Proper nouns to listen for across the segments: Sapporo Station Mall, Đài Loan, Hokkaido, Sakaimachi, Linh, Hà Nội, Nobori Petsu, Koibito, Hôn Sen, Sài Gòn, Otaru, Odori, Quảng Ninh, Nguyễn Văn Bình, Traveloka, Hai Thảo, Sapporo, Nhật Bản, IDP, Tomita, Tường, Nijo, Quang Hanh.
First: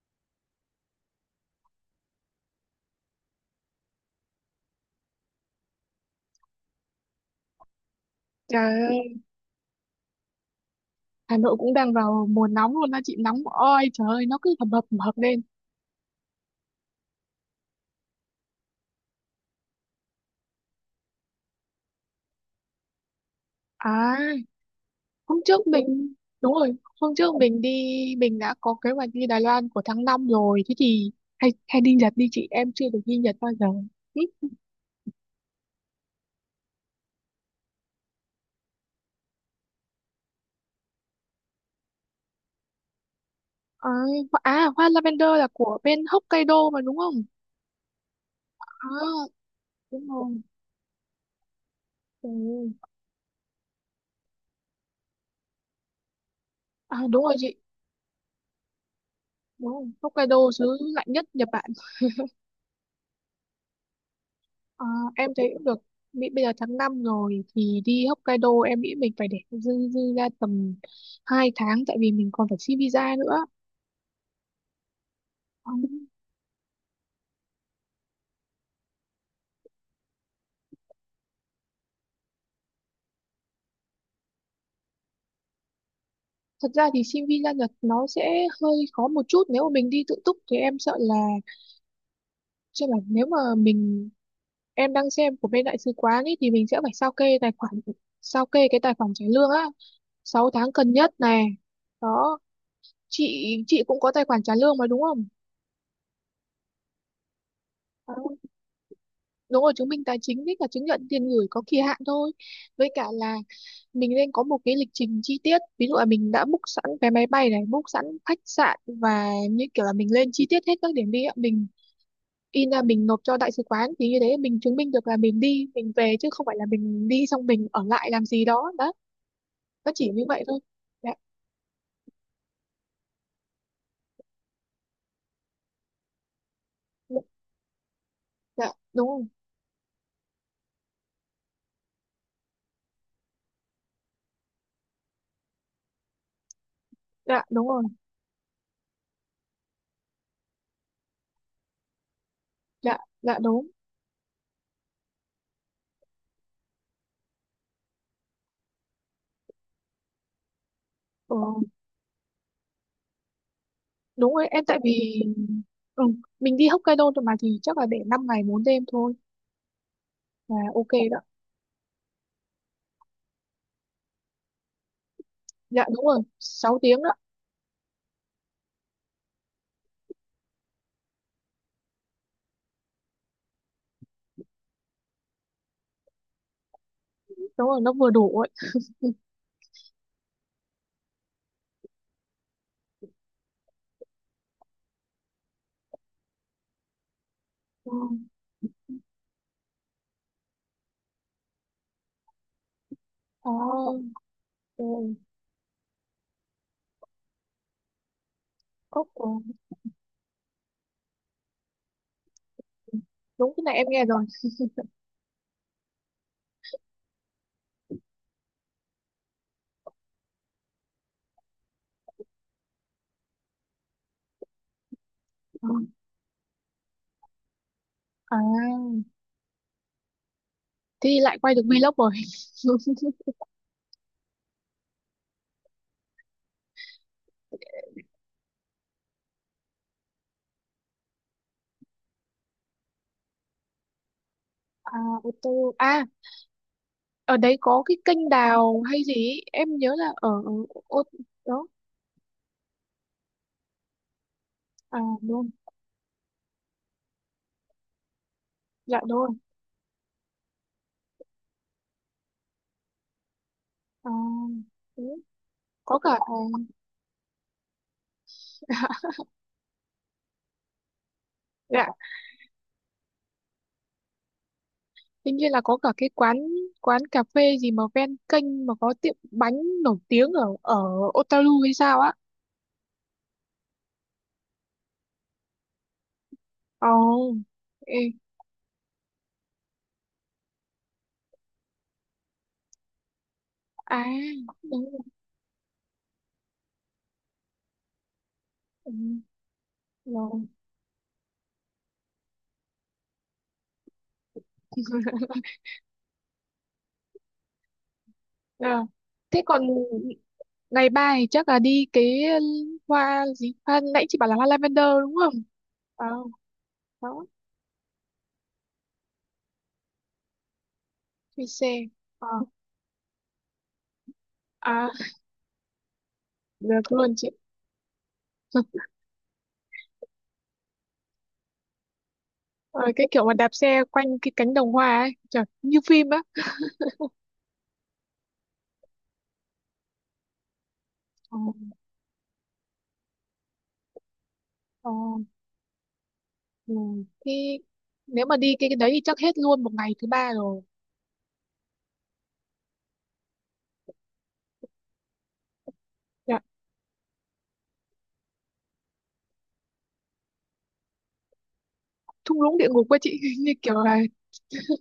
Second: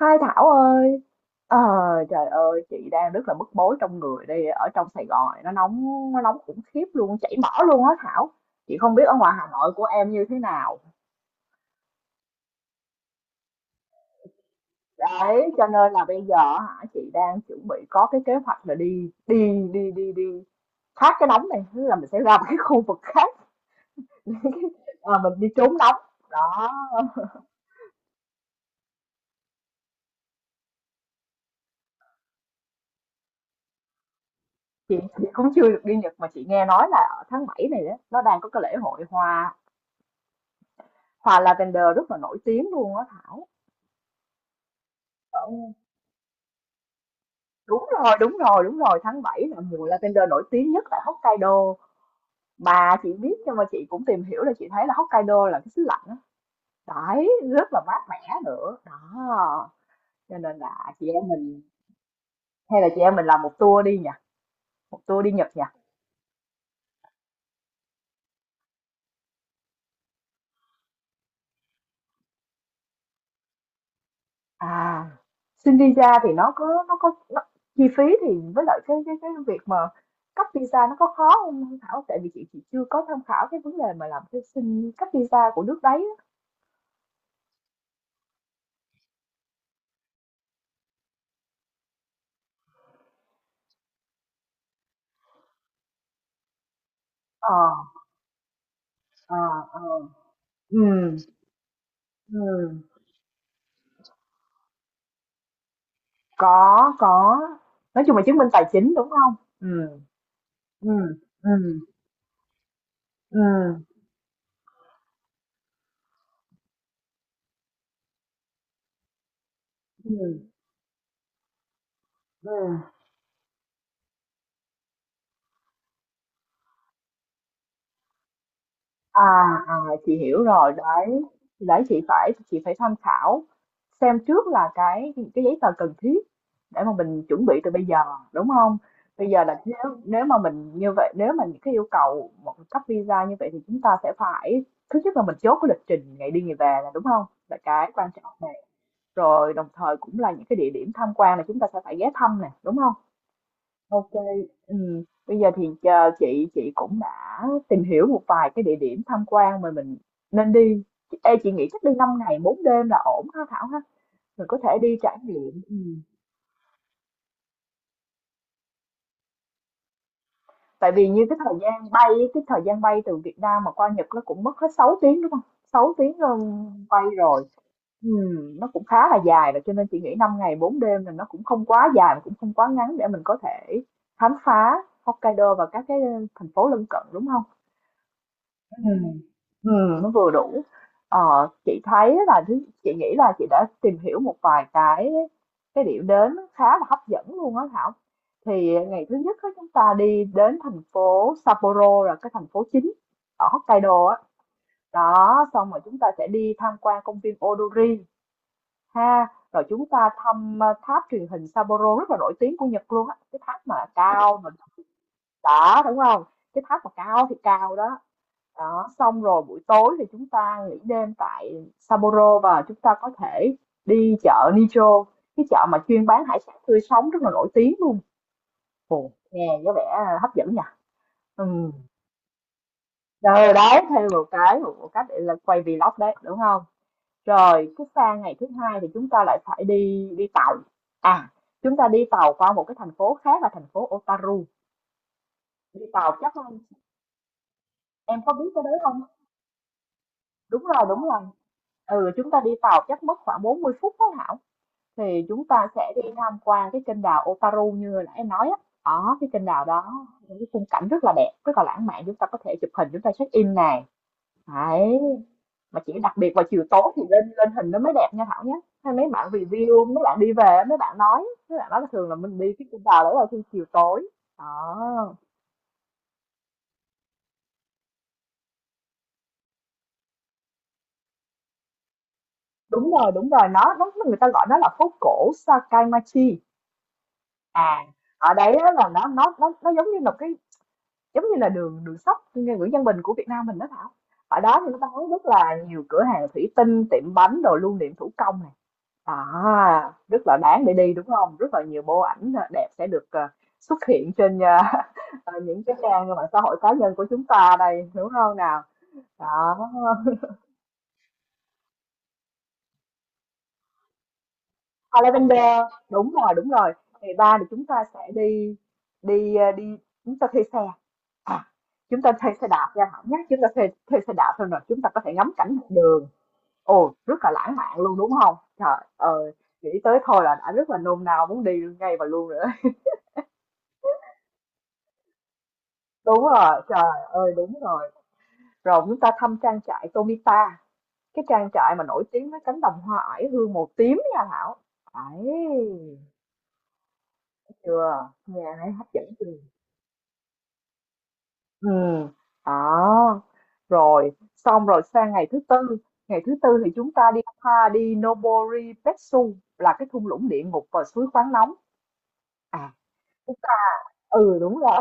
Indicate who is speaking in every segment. Speaker 1: Hai Thảo ơi, ờ, trời ơi, chị đang rất là bức bối trong người đây. Ở trong Sài Gòn này nó nóng khủng khiếp luôn, chảy mỡ luôn á Thảo. Chị
Speaker 2: Trời
Speaker 1: không biết
Speaker 2: ơi,
Speaker 1: ở ngoài Hà Nội của em như thế nào.
Speaker 2: Hà Nội cũng đang vào mùa nóng luôn đó chị, nóng oi, trời ơi nó cứ hầm hập lên.
Speaker 1: Đấy, cho nên là bây giờ hả, chị đang chuẩn bị có cái kế hoạch là đi, đi đi đi đi thoát cái nóng này, tức là mình sẽ ra một cái khu vực khác.
Speaker 2: À
Speaker 1: À, mình
Speaker 2: hôm
Speaker 1: đi
Speaker 2: trước
Speaker 1: trốn nóng
Speaker 2: mình Đúng
Speaker 1: đó.
Speaker 2: rồi, hôm trước mình đi, mình đã có kế hoạch đi Đài Loan của tháng 5 rồi. Thế thì hay hay đi Nhật đi chị, em chưa được đi Nhật bao giờ. Ừ,
Speaker 1: Chị cũng chưa được đi Nhật, mà chị nghe nói là ở tháng 7 này đó, nó đang có cái lễ hội hoa, lavender rất là nổi tiếng luôn á Thảo.
Speaker 2: à, à hoa lavender
Speaker 1: Ờ.
Speaker 2: là của bên Hokkaido mà đúng không?
Speaker 1: Đúng rồi, đúng rồi, đúng rồi, tháng
Speaker 2: À
Speaker 1: 7 là mùa
Speaker 2: đúng
Speaker 1: lavender
Speaker 2: rồi,
Speaker 1: nổi tiếng nhất tại Hokkaido.
Speaker 2: ừ.
Speaker 1: Bà chị biết, nhưng mà chị cũng tìm hiểu là chị thấy là Hokkaido là cái xứ lạnh á.
Speaker 2: À đúng
Speaker 1: Đấy,
Speaker 2: rồi chị,
Speaker 1: rất là mát mẻ nữa.
Speaker 2: đúng
Speaker 1: Đó.
Speaker 2: rồi Hokkaido
Speaker 1: Cho nên
Speaker 2: xứ
Speaker 1: là
Speaker 2: lạnh
Speaker 1: chị
Speaker 2: nhất
Speaker 1: em
Speaker 2: Nhật
Speaker 1: mình
Speaker 2: Bản.
Speaker 1: hay là chị em mình làm một tour đi nhỉ,
Speaker 2: Ờ,
Speaker 1: một tour
Speaker 2: em
Speaker 1: đi
Speaker 2: thấy
Speaker 1: Nhật nhỉ.
Speaker 2: cũng được. Mỹ bây giờ tháng 5 rồi thì đi Hokkaido em nghĩ mình phải để dư dư ra tầm 2 tháng, tại vì mình còn phải xin visa nữa.
Speaker 1: À,
Speaker 2: Ờ,
Speaker 1: xin visa thì chi phí thì, với lại cái việc mà cấp visa nó có khó không Hương Thảo? Tại vì chị chưa có tham khảo cái vấn đề mà làm cái xin cấp visa của nước đấy á.
Speaker 2: thật ra thì xin visa Nhật nó sẽ hơi khó một chút, nếu mà mình đi tự túc thì em sợ là, chứ là nếu mà mình em đang xem của bên đại sứ quán ấy thì mình sẽ phải sao kê
Speaker 1: Ờ,
Speaker 2: tài khoản, sao kê cái tài khoản trả
Speaker 1: ờ,
Speaker 2: lương á,
Speaker 1: ờ.
Speaker 2: 6 tháng
Speaker 1: Ừ.
Speaker 2: cần nhất này. Đó,
Speaker 1: Ừ,
Speaker 2: chị cũng có tài khoản trả lương mà đúng không?
Speaker 1: có, nói
Speaker 2: Ờ.
Speaker 1: chung là chứng minh tài chính, đúng không.
Speaker 2: Đúng rồi, chứng
Speaker 1: Ừ,
Speaker 2: minh tài chính với cả chứng
Speaker 1: ừ,
Speaker 2: nhận tiền gửi
Speaker 1: ừ,
Speaker 2: có kỳ hạn thôi. Với cả là
Speaker 1: ừ,
Speaker 2: mình nên có một cái lịch trình chi tiết, ví dụ là mình đã book sẵn vé máy bay này, book sẵn khách sạn và như kiểu là mình lên
Speaker 1: ừm,
Speaker 2: chi tiết hết các điểm đi ạ, mình in ra
Speaker 1: ừm.
Speaker 2: mình nộp cho đại sứ quán, thì như thế mình chứng minh được là mình đi mình về, chứ không phải là mình đi xong mình ở lại làm gì đó đó.
Speaker 1: À, à,
Speaker 2: Nó chỉ
Speaker 1: chị
Speaker 2: như
Speaker 1: hiểu
Speaker 2: vậy thôi.
Speaker 1: rồi,
Speaker 2: Dạ.
Speaker 1: đấy, thì đấy chị phải tham khảo xem trước là cái giấy tờ cần thiết để mà
Speaker 2: Dạ,
Speaker 1: mình chuẩn bị từ bây giờ, đúng
Speaker 2: dạ,
Speaker 1: không.
Speaker 2: đúng rồi.
Speaker 1: Bây giờ là nếu nếu mà mình như vậy, nếu mà những cái yêu cầu một cấp visa như vậy thì chúng ta sẽ phải, thứ nhất là mình chốt cái lịch trình ngày đi ngày về, là đúng không.
Speaker 2: Dạ
Speaker 1: Là
Speaker 2: đúng rồi.
Speaker 1: cái quan trọng nè. Rồi đồng thời cũng là những cái địa điểm tham quan là chúng ta sẽ phải ghé thăm nè, đúng không?
Speaker 2: Dạ dạ đúng.
Speaker 1: OK, bây giờ thì chờ chị, cũng đã tìm hiểu một vài cái địa điểm tham quan mà mình nên đi.
Speaker 2: Ừ,
Speaker 1: Ê, chị nghĩ chắc đi 5 ngày 4 đêm là ổn ha Thảo ha?
Speaker 2: đúng rồi
Speaker 1: Mình có
Speaker 2: em,
Speaker 1: thể
Speaker 2: tại
Speaker 1: đi trải
Speaker 2: vì
Speaker 1: nghiệm.
Speaker 2: ừ, mình đi Hokkaido thôi mà thì chắc là để 5 ngày 4 đêm thôi. À, ok
Speaker 1: Tại vì
Speaker 2: đó.
Speaker 1: như cái thời gian bay từ Việt Nam mà qua Nhật nó cũng mất hết 6 tiếng, đúng không?
Speaker 2: Dạ
Speaker 1: Sáu
Speaker 2: đúng rồi,
Speaker 1: tiếng, ơ,
Speaker 2: 6 tiếng
Speaker 1: bay
Speaker 2: đó.
Speaker 1: rồi. Nó cũng khá là dài rồi cho nên chị nghĩ 5 ngày 4 đêm là nó cũng không quá dài mà cũng không quá ngắn để mình có thể khám phá Hokkaido và các cái thành phố lân cận, đúng không?
Speaker 2: Đúng rồi, nó vừa đủ ấy.
Speaker 1: Ừ. Ừ, nó vừa đủ. Ờ, chị thấy là chị nghĩ là chị đã tìm hiểu một vài cái điểm đến khá là hấp dẫn luôn á
Speaker 2: Ừ.
Speaker 1: Thảo. Thì ngày thứ nhất á, chúng ta đi đến thành phố Sapporo, là cái thành phố chính ở
Speaker 2: À,
Speaker 1: Hokkaido á.
Speaker 2: ừ.
Speaker 1: Đó, xong rồi chúng ta sẽ đi tham quan công viên Odori
Speaker 2: Cốc
Speaker 1: ha,
Speaker 2: ừ.
Speaker 1: rồi chúng ta thăm tháp truyền hình Sapporo, rất là nổi tiếng của Nhật luôn á, cái
Speaker 2: Đúng, cái
Speaker 1: tháp
Speaker 2: này
Speaker 1: mà
Speaker 2: em nghe rồi.
Speaker 1: cao mà, đó, đúng không, cái tháp mà cao thì cao đó. Đó, xong rồi buổi tối thì chúng ta nghỉ đêm tại Sapporo và chúng ta có thể đi chợ Nijo, cái chợ
Speaker 2: Ừ.
Speaker 1: mà chuyên bán hải sản tươi sống rất là nổi tiếng luôn.
Speaker 2: À,
Speaker 1: Ồ, nghe có vẻ hấp dẫn nhỉ.
Speaker 2: thì lại quay được
Speaker 1: Ừ.
Speaker 2: vlog rồi.
Speaker 1: Rồi đấy, thêm một cái, để là quay vlog đấy, đúng không. Rồi, cái sang ngày thứ hai thì chúng ta lại phải đi đi tàu. À, chúng ta đi tàu qua một cái thành phố khác là thành phố Otaru.
Speaker 2: À, ô tô.
Speaker 1: Đi
Speaker 2: À,
Speaker 1: tàu chắc,
Speaker 2: ở đấy có cái
Speaker 1: em
Speaker 2: kênh
Speaker 1: có biết cái đấy
Speaker 2: đào
Speaker 1: không?
Speaker 2: hay gì ấy. Em nhớ là ở
Speaker 1: Đúng
Speaker 2: ở
Speaker 1: rồi,
Speaker 2: ô.
Speaker 1: đúng rồi.
Speaker 2: Đó.
Speaker 1: Ừ, chúng ta đi tàu chắc mất khoảng 40 phút đó Thảo.
Speaker 2: À,
Speaker 1: Thì chúng
Speaker 2: đúng.
Speaker 1: ta sẽ đi tham quan cái kênh đào Otaru như là em nói á.
Speaker 2: Dạ
Speaker 1: Ở
Speaker 2: đúng rồi.
Speaker 1: cái kênh đào đó, những cái khung cảnh rất là đẹp, rất là lãng mạn. Chúng ta có thể chụp hình, chúng ta check in này.
Speaker 2: À,
Speaker 1: Đấy,
Speaker 2: đúng.
Speaker 1: mà chỉ
Speaker 2: Có
Speaker 1: đặc
Speaker 2: cả.
Speaker 1: biệt vào chiều tối thì lên lên hình nó mới đẹp nha Thảo nhé. Hay mấy bạn review, mấy bạn đi về mấy bạn nói,
Speaker 2: Dạ,
Speaker 1: là thường là mình đi cái cung đào đấy là khi chiều tối. À,
Speaker 2: tuy nhiên là có cả cái quán, cà phê gì mà ven kênh mà có tiệm bánh nổi tiếng ở ở Otaru hay sao á.
Speaker 1: đúng rồi, đúng rồi, nó người ta gọi nó là phố cổ Sakaimachi.
Speaker 2: Ồ,
Speaker 1: À,
Speaker 2: ê,
Speaker 1: ở đấy á là nó giống như là cái, giống như là đường đường sách như Nguyễn Văn Bình của Việt Nam mình đó Thảo.
Speaker 2: à,
Speaker 1: Ở đó thì nó
Speaker 2: đúng rồi,
Speaker 1: bán rất là nhiều cửa hàng thủy tinh, tiệm bánh, đồ lưu niệm thủ công nè.
Speaker 2: ừ,
Speaker 1: À, rất là
Speaker 2: rồi.
Speaker 1: đáng để đi đúng không? Rất là nhiều bộ ảnh đẹp sẽ được, xuất hiện trên, những cái trang mạng xã hội cá nhân của chúng ta đây, đúng không nào?
Speaker 2: Ờ, thế
Speaker 1: Đó.
Speaker 2: còn ngày ba thì chắc là đi cái hoa gì? Hoa, nãy chị bảo là hoa lavender
Speaker 1: À,
Speaker 2: đúng không?
Speaker 1: Lavender,
Speaker 2: Ờ,
Speaker 1: đúng rồi, đúng rồi. Ngày
Speaker 2: đó,
Speaker 1: ba thì chúng ta sẽ đi, đi ờ, đi chúng ta thuê xe. À,
Speaker 2: thuê xe.
Speaker 1: chúng ta
Speaker 2: Ờ,
Speaker 1: thuê xe đạp nha Thảo nhé. Chúng ta thuê thuê xe đạp thôi, rồi chúng
Speaker 2: à,
Speaker 1: ta có thể ngắm cảnh dọc đường.
Speaker 2: được
Speaker 1: Ồ,
Speaker 2: luôn
Speaker 1: rất
Speaker 2: chị.
Speaker 1: là lãng mạn luôn đúng không? Trời ơi, nghĩ tới thôi là đã rất là nôn nao muốn đi ngay và luôn rồi.
Speaker 2: Ờ, cái kiểu mà đạp xe quanh cái cánh đồng hoa ấy, trời, như phim
Speaker 1: Đúng
Speaker 2: á.
Speaker 1: rồi, trời ơi đúng rồi. Rồi chúng ta thăm trang trại Tomita, cái
Speaker 2: Ờ,
Speaker 1: trang trại mà nổi tiếng với cánh đồng hoa oải hương màu tím nha Thảo
Speaker 2: ờ,
Speaker 1: ấy,
Speaker 2: ừ. Thế
Speaker 1: chưa,
Speaker 2: nếu mà đi
Speaker 1: nghe này
Speaker 2: cái
Speaker 1: hấp
Speaker 2: đấy thì
Speaker 1: dẫn
Speaker 2: chắc
Speaker 1: chưa?
Speaker 2: hết luôn một ngày thứ ba rồi.
Speaker 1: Ừ. Đó. Rồi xong rồi sang ngày thứ tư, ngày thứ
Speaker 2: Dạ,
Speaker 1: tư thì chúng ta đi đi Nobori Petsu, là cái thung lũng địa ngục và suối khoáng nóng.
Speaker 2: thung lũng địa
Speaker 1: À,
Speaker 2: ngục quá chị,
Speaker 1: chúng
Speaker 2: như
Speaker 1: ta,
Speaker 2: kiểu là,
Speaker 1: ừ đúng rồi,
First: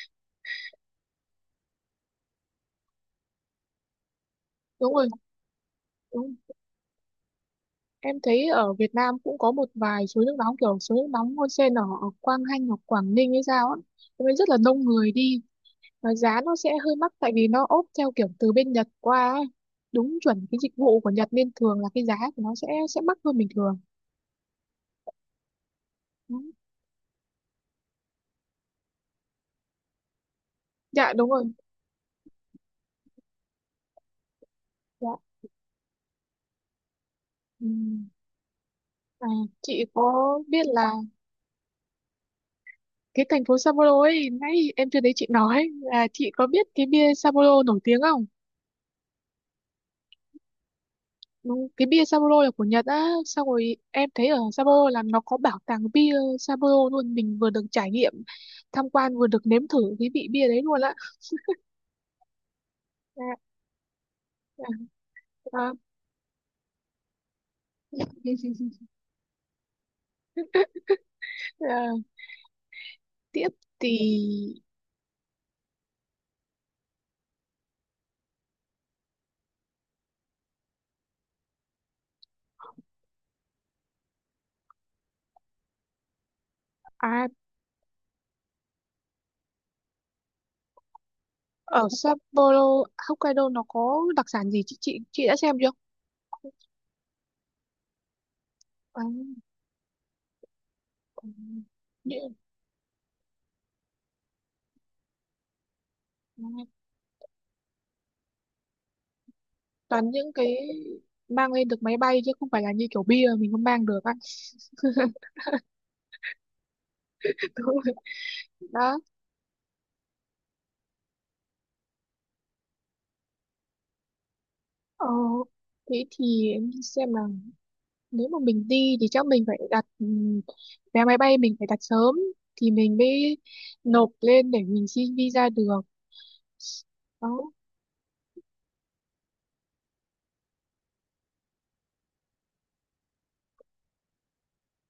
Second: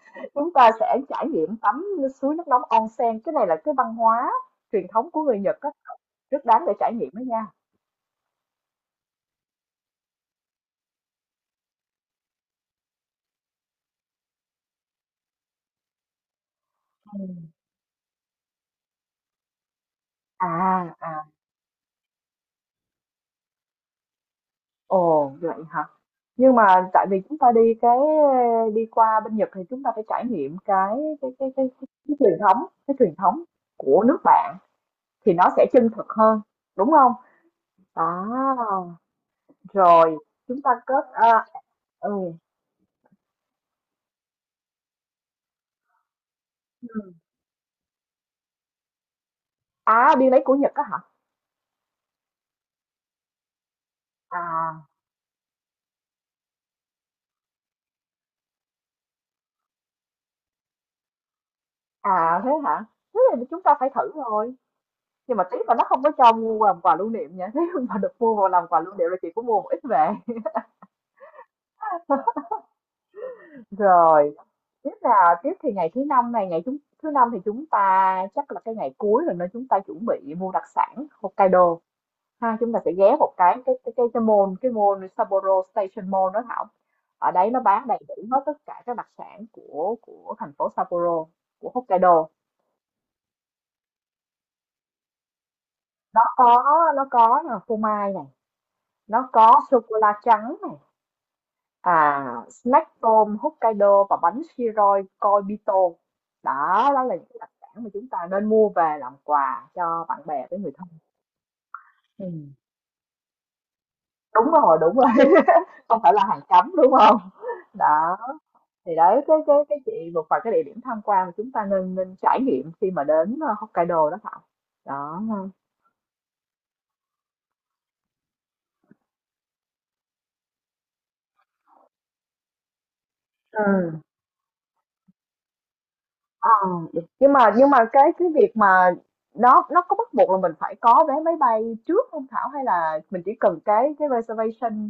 Speaker 1: chúng ta sẽ trải nghiệm tắm suối nước nóng onsen, cái này là cái văn hóa truyền
Speaker 2: đúng rồi,
Speaker 1: thống của người Nhật á,
Speaker 2: đúng.
Speaker 1: rất đáng để trải nghiệm đó nha.
Speaker 2: Em thấy ở Việt Nam cũng có một vài suối nước nóng kiểu suối nước nóng Hôn Sen ở ở Quang Hanh hoặc Quảng Ninh hay sao á. Thế nên rất là đông người đi và giá nó sẽ hơi mắc tại
Speaker 1: Ừ.
Speaker 2: vì nó ốp theo kiểu từ bên Nhật qua ấy. Đúng chuẩn
Speaker 1: À,
Speaker 2: cái dịch vụ của
Speaker 1: à,
Speaker 2: Nhật nên thường là cái giá của nó sẽ mắc hơn bình thường.
Speaker 1: ồ, vậy hả?
Speaker 2: Ừ.
Speaker 1: Nhưng mà tại vì chúng ta đi qua bên Nhật thì chúng ta phải trải nghiệm
Speaker 2: Dạ đúng rồi.
Speaker 1: cái truyền thống của nước bạn
Speaker 2: Dạ.
Speaker 1: thì nó sẽ chân thực hơn, đúng không?
Speaker 2: Ừ.
Speaker 1: À.
Speaker 2: À, chị
Speaker 1: Rồi,
Speaker 2: có biết
Speaker 1: chúng ta
Speaker 2: là
Speaker 1: kết à, ừ.
Speaker 2: cái thành phố Sapporo ấy, nãy em chưa thấy chị nói là chị có biết cái
Speaker 1: Ừ.
Speaker 2: bia Sapporo nổi tiếng không?
Speaker 1: À, đi lấy của Nhật á hả?
Speaker 2: Ừ, cái bia Sapporo là của Nhật á, xong rồi em thấy ở
Speaker 1: À,
Speaker 2: Sapporo là nó có bảo tàng bia Sapporo luôn, mình vừa được trải nghiệm tham quan vừa được nếm thử cái vị bia đấy luôn á.
Speaker 1: à thế hả? Thế
Speaker 2: À,
Speaker 1: thì chúng ta phải thử rồi.
Speaker 2: à,
Speaker 1: Nhưng mà tiếc
Speaker 2: à,
Speaker 1: là nó không có cho mua làm quà lưu niệm nha. Nếu mà được mua vào làm quà lưu niệm là chị cũng mua một ít về.
Speaker 2: à, tiếp thì
Speaker 1: Rồi, tiếp là tiếp thì ngày thứ năm này, ngày chúng thứ năm thì chúng ta chắc là cái ngày cuối rồi, nên chúng ta chuẩn bị mua đặc sản Hokkaido ha, chúng ta sẽ ghé một cái mall Sapporo Station Mall đó Thảo.
Speaker 2: à,
Speaker 1: Ở đấy nó bán đầy đủ hết tất cả các đặc sản của thành phố Sapporo, của
Speaker 2: ở
Speaker 1: Hokkaido.
Speaker 2: Sapporo Hokkaido nó có đặc sản gì chị đã xem chưa?
Speaker 1: Nó có, là phô mai này,
Speaker 2: À,
Speaker 1: nó có sô cô la trắng,
Speaker 2: ừ,
Speaker 1: à
Speaker 2: những
Speaker 1: snack tôm Hokkaido và bánh siroi Koibito, đó đó là những cái đặc sản mà chúng ta nên mua về làm quà cho
Speaker 2: toàn
Speaker 1: bạn
Speaker 2: những
Speaker 1: bè
Speaker 2: cái
Speaker 1: với người thân.
Speaker 2: mang lên được máy bay
Speaker 1: Ừ.
Speaker 2: chứ không phải là như kiểu bia mình không mang được á.
Speaker 1: Đúng rồi, đúng rồi. Không phải là hàng cấm đúng không.
Speaker 2: Đúng rồi.
Speaker 1: Đó,
Speaker 2: Đó.
Speaker 1: thì đấy cái chị một vài cái địa điểm tham quan mà chúng ta nên nên trải nghiệm khi mà đến, Hokkaido đó Thảo,
Speaker 2: Ờ,
Speaker 1: đó ha.
Speaker 2: thế thì em xem nào, nếu mà mình đi thì chắc mình phải đặt vé máy bay, mình phải đặt sớm thì mình mới
Speaker 1: Ừ.
Speaker 2: nộp lên để mình xin visa được.
Speaker 1: Ờ, được. Nhưng
Speaker 2: Đó,
Speaker 1: mà cái việc mà nó có bắt buộc là mình phải có vé máy bay trước không Thảo, hay là mình chỉ cần cái reservation,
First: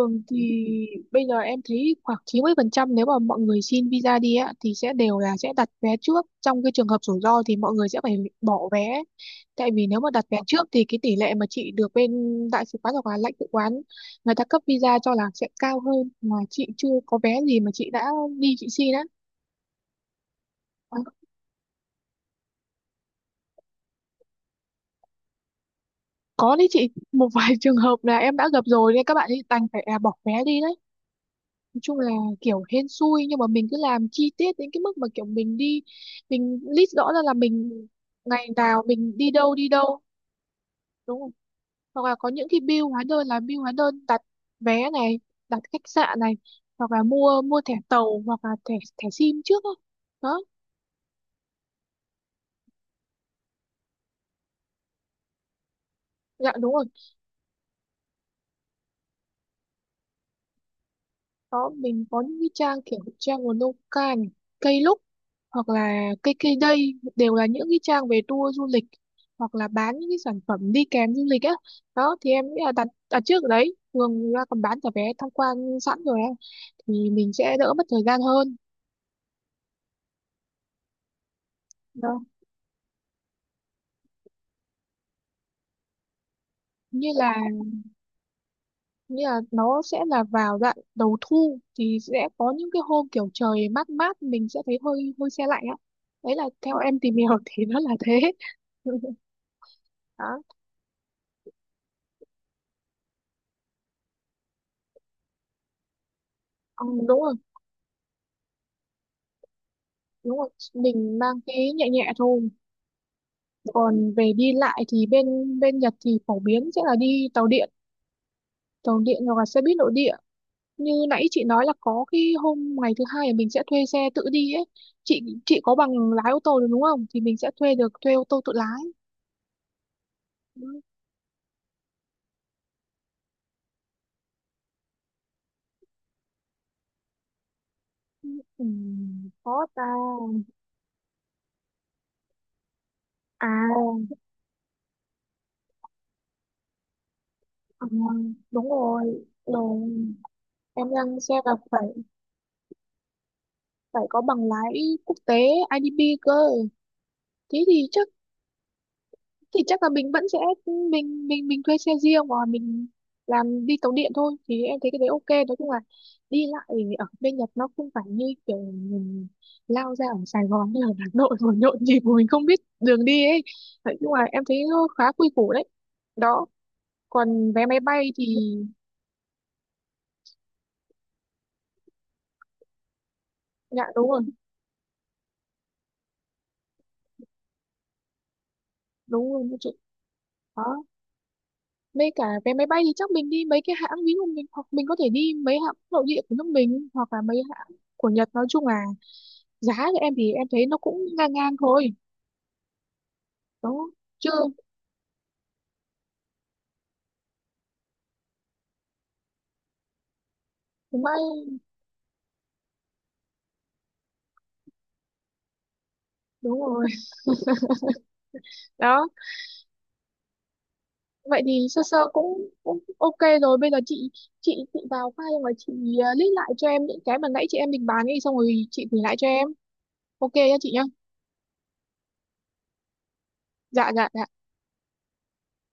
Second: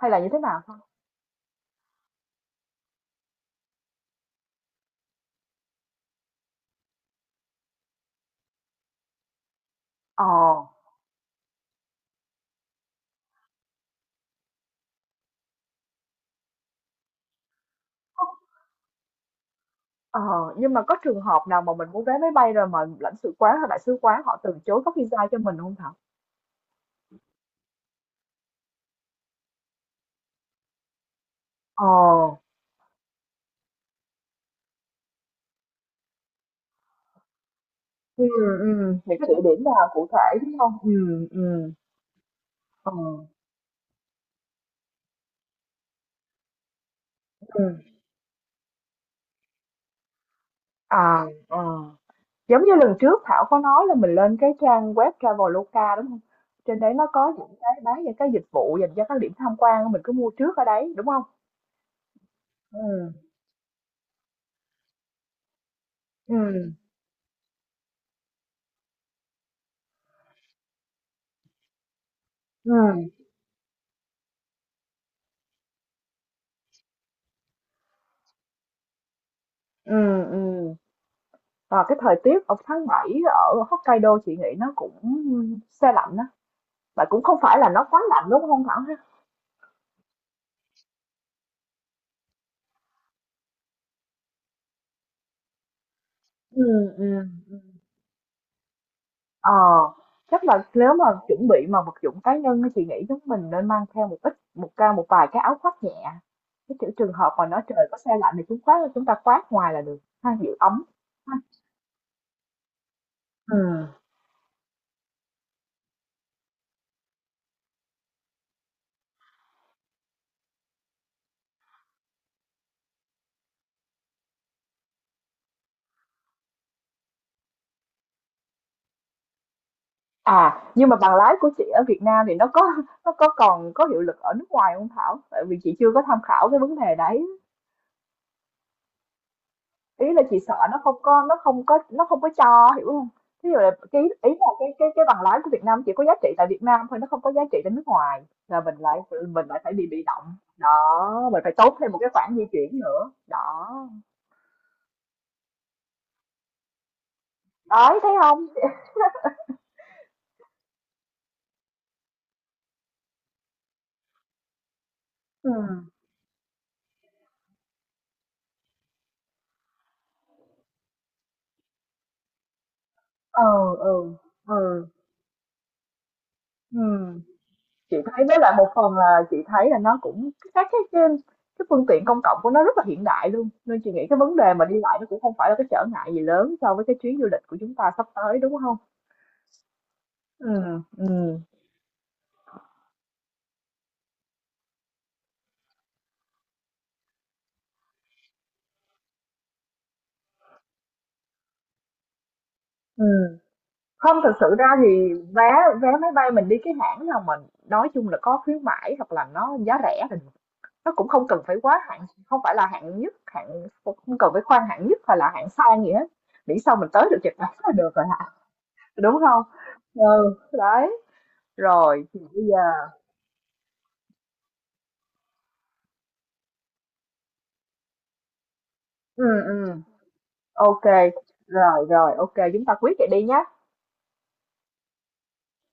Speaker 1: hay là như thế
Speaker 2: thì
Speaker 1: nào thôi?
Speaker 2: bây giờ em thấy khoảng 90% nếu mà mọi người xin visa đi á thì sẽ đều là sẽ đặt vé trước, trong cái trường hợp rủi ro thì mọi người sẽ phải bỏ vé, tại vì nếu mà
Speaker 1: Ờ.
Speaker 2: đặt vé trước thì cái tỷ lệ mà chị được bên đại sứ quán hoặc là lãnh sự quán người ta cấp visa cho là sẽ cao hơn, mà chị chưa có vé gì mà chị đã
Speaker 1: Có.
Speaker 2: đi chị xin á.
Speaker 1: Ờ, nhưng mà có trường hợp nào mà mình mua vé máy bay rồi mà lãnh sự quán hay đại sứ quán họ từ chối cấp visa cho mình không Thảo?
Speaker 2: Có đấy chị, một vài trường hợp là em đã gặp rồi nên các bạn ấy đành phải à, bỏ vé đi đấy. Nói
Speaker 1: Ờ.
Speaker 2: chung là kiểu hên xui, nhưng mà mình cứ làm chi tiết đến cái mức mà kiểu mình đi, mình list rõ ra là mình
Speaker 1: Ừ,
Speaker 2: ngày
Speaker 1: ừ,
Speaker 2: nào mình
Speaker 1: những cái
Speaker 2: đi
Speaker 1: địa
Speaker 2: đâu
Speaker 1: điểm
Speaker 2: đi
Speaker 1: nào
Speaker 2: đâu,
Speaker 1: cụ thể đúng không?
Speaker 2: đúng
Speaker 1: Ừ,
Speaker 2: không?
Speaker 1: ừ,
Speaker 2: Hoặc là có những cái bill
Speaker 1: ờ,
Speaker 2: hóa đơn, là bill hóa đơn đặt vé này, đặt khách sạn này, hoặc là mua mua
Speaker 1: ừ.
Speaker 2: thẻ tàu hoặc là thẻ thẻ sim trước đó. Đó,
Speaker 1: À, ờ. Giống như lần trước Thảo có nói là mình lên cái trang web Traveloka, đúng không.
Speaker 2: dạ đúng
Speaker 1: Trên
Speaker 2: rồi.
Speaker 1: đấy nó có những cái bán những cái dịch vụ dành cho các điểm tham quan, mình cứ mua trước ở đấy, đúng không.
Speaker 2: Đó, mình có những cái trang,
Speaker 1: Ừ,
Speaker 2: kiểu trang của nông cạn, cây lúc hoặc là cây cây
Speaker 1: ừ,
Speaker 2: đây, đều là những cái trang về tour du lịch hoặc là bán những cái sản phẩm đi kèm du lịch á. Đó thì em nghĩ là
Speaker 1: ừ,
Speaker 2: đặt đặt trước ở đấy, thường người ta còn bán cả vé tham quan sẵn rồi á, thì mình sẽ đỡ mất thời gian hơn.
Speaker 1: ừ, ừm. Và cái thời
Speaker 2: Đó,
Speaker 1: tiết ở tháng 7 ở Hokkaido chị nghĩ nó cũng se lạnh đó, mà
Speaker 2: như
Speaker 1: cũng
Speaker 2: là
Speaker 1: không phải là nó quá lạnh, đúng không Thảo ha?
Speaker 2: như là nó sẽ là vào đoạn đầu thu thì sẽ có những cái hôm kiểu trời mát mát, mình sẽ thấy hơi hơi se lạnh á. Đấy là
Speaker 1: Ừ.
Speaker 2: theo em tìm
Speaker 1: Ừm.
Speaker 2: hiểu thì nó là thế.
Speaker 1: Ờ,
Speaker 2: Đó.
Speaker 1: chắc là nếu mà chuẩn bị mà vật dụng cá nhân thì chị nghĩ chúng mình nên mang theo một ít, một vài cái áo khoác nhẹ, cái
Speaker 2: Ừ,
Speaker 1: kiểu trường
Speaker 2: đúng rồi
Speaker 1: hợp mà nó trời có xe lạnh thì chúng ta khoác ngoài là được ha,
Speaker 2: đúng rồi,
Speaker 1: giữ ấm
Speaker 2: mình
Speaker 1: ha.
Speaker 2: mang cái nhẹ nhẹ thôi.
Speaker 1: Ừ.
Speaker 2: Còn về đi lại thì bên bên Nhật thì phổ biến sẽ là đi tàu điện, tàu điện hoặc là xe buýt nội địa. Như nãy chị nói là có cái hôm ngày thứ hai là mình sẽ thuê xe tự đi ấy, chị có bằng lái ô tô được đúng không, thì mình sẽ thuê được, thuê ô tô tự lái.
Speaker 1: À, nhưng mà bằng lái của chị ở Việt Nam thì nó có nó có còn có hiệu lực ở nước ngoài không Thảo, tại vì chị chưa có tham khảo cái vấn đề đấy.
Speaker 2: Ừ, có ta.
Speaker 1: Ý là chị sợ nó không có cho, hiểu không.
Speaker 2: À,
Speaker 1: Ví dụ là cái ý là cái bằng lái của Việt Nam chỉ có giá trị tại Việt Nam thôi, nó không có giá trị tại nước
Speaker 2: à
Speaker 1: ngoài, là
Speaker 2: đúng rồi
Speaker 1: mình lại phải
Speaker 2: rồi,
Speaker 1: bị động
Speaker 2: em đang
Speaker 1: đó,
Speaker 2: xem
Speaker 1: mình
Speaker 2: là
Speaker 1: phải tốn
Speaker 2: phải
Speaker 1: thêm một cái khoản di chuyển nữa đó,
Speaker 2: phải có bằng lái quốc tế IDP cơ, thế thì
Speaker 1: đấy
Speaker 2: chắc
Speaker 1: thấy không.
Speaker 2: là mình vẫn sẽ mình thuê xe riêng hoặc là mình làm đi tàu điện thôi, thì em thấy cái đấy ok.
Speaker 1: Ừ,
Speaker 2: Nói chung là đi lại ở bên Nhật nó không phải như kiểu mình lao ra ở Sài Gòn hay là Hà Nội rồi nhộn nhịp mà mình không biết đường đi ấy.
Speaker 1: ừ,
Speaker 2: Nói
Speaker 1: ừ,
Speaker 2: chung là em thấy
Speaker 1: ừ,
Speaker 2: nó khá quy củ đấy. Đó.
Speaker 1: ừ.
Speaker 2: Còn vé máy
Speaker 1: Chị
Speaker 2: bay
Speaker 1: thấy
Speaker 2: thì
Speaker 1: với lại một phần là chị thấy là nó cũng các cái phương tiện công cộng của nó rất là hiện đại luôn, nên
Speaker 2: dạ
Speaker 1: chị nghĩ
Speaker 2: đúng
Speaker 1: cái
Speaker 2: rồi,
Speaker 1: vấn đề mà đi lại nó cũng không phải là cái trở ngại gì lớn so với cái chuyến du lịch của chúng ta sắp tới, đúng không.
Speaker 2: đúng rồi chị.
Speaker 1: Ừ,
Speaker 2: Đó.
Speaker 1: ừ,
Speaker 2: Với cả vé máy bay thì chắc mình đi mấy cái hãng, ví dụ mình hoặc mình có thể đi mấy hãng nội địa của nước mình hoặc là mấy hãng của Nhật, nói chung là giá của em thì em thấy nó cũng ngang ngang thôi.
Speaker 1: ừ.
Speaker 2: Đó.
Speaker 1: Không, thật
Speaker 2: Chưa.
Speaker 1: sự ra thì vé vé máy bay mình đi cái hãng nào mình nói chung là có khuyến mãi, hoặc là nó giá rẻ thì nó
Speaker 2: Đúng
Speaker 1: cũng
Speaker 2: vậy.
Speaker 1: không cần phải quá hạng, không phải là hạng nhất, không cần phải khoan hạng nhất hay là hạng sang gì hết, miễn
Speaker 2: Đúng
Speaker 1: sao
Speaker 2: rồi.
Speaker 1: mình tới được Nhật Bản là được rồi hả,
Speaker 2: Đó.
Speaker 1: đúng không. Ừ đấy,
Speaker 2: Vậy thì sơ sơ
Speaker 1: rồi thì bây
Speaker 2: cũng
Speaker 1: giờ.
Speaker 2: cũng ok rồi, bây giờ chị chị vào file và chị list lại cho em những cái mà nãy chị em định bàn đi, xong rồi chị gửi lại
Speaker 1: Ừ.
Speaker 2: cho em.
Speaker 1: Ừ,
Speaker 2: Ok nhá chị
Speaker 1: ok,
Speaker 2: nhá.
Speaker 1: rồi rồi ok chúng ta quyết vậy đi nhá.
Speaker 2: Dạ dạ dạ.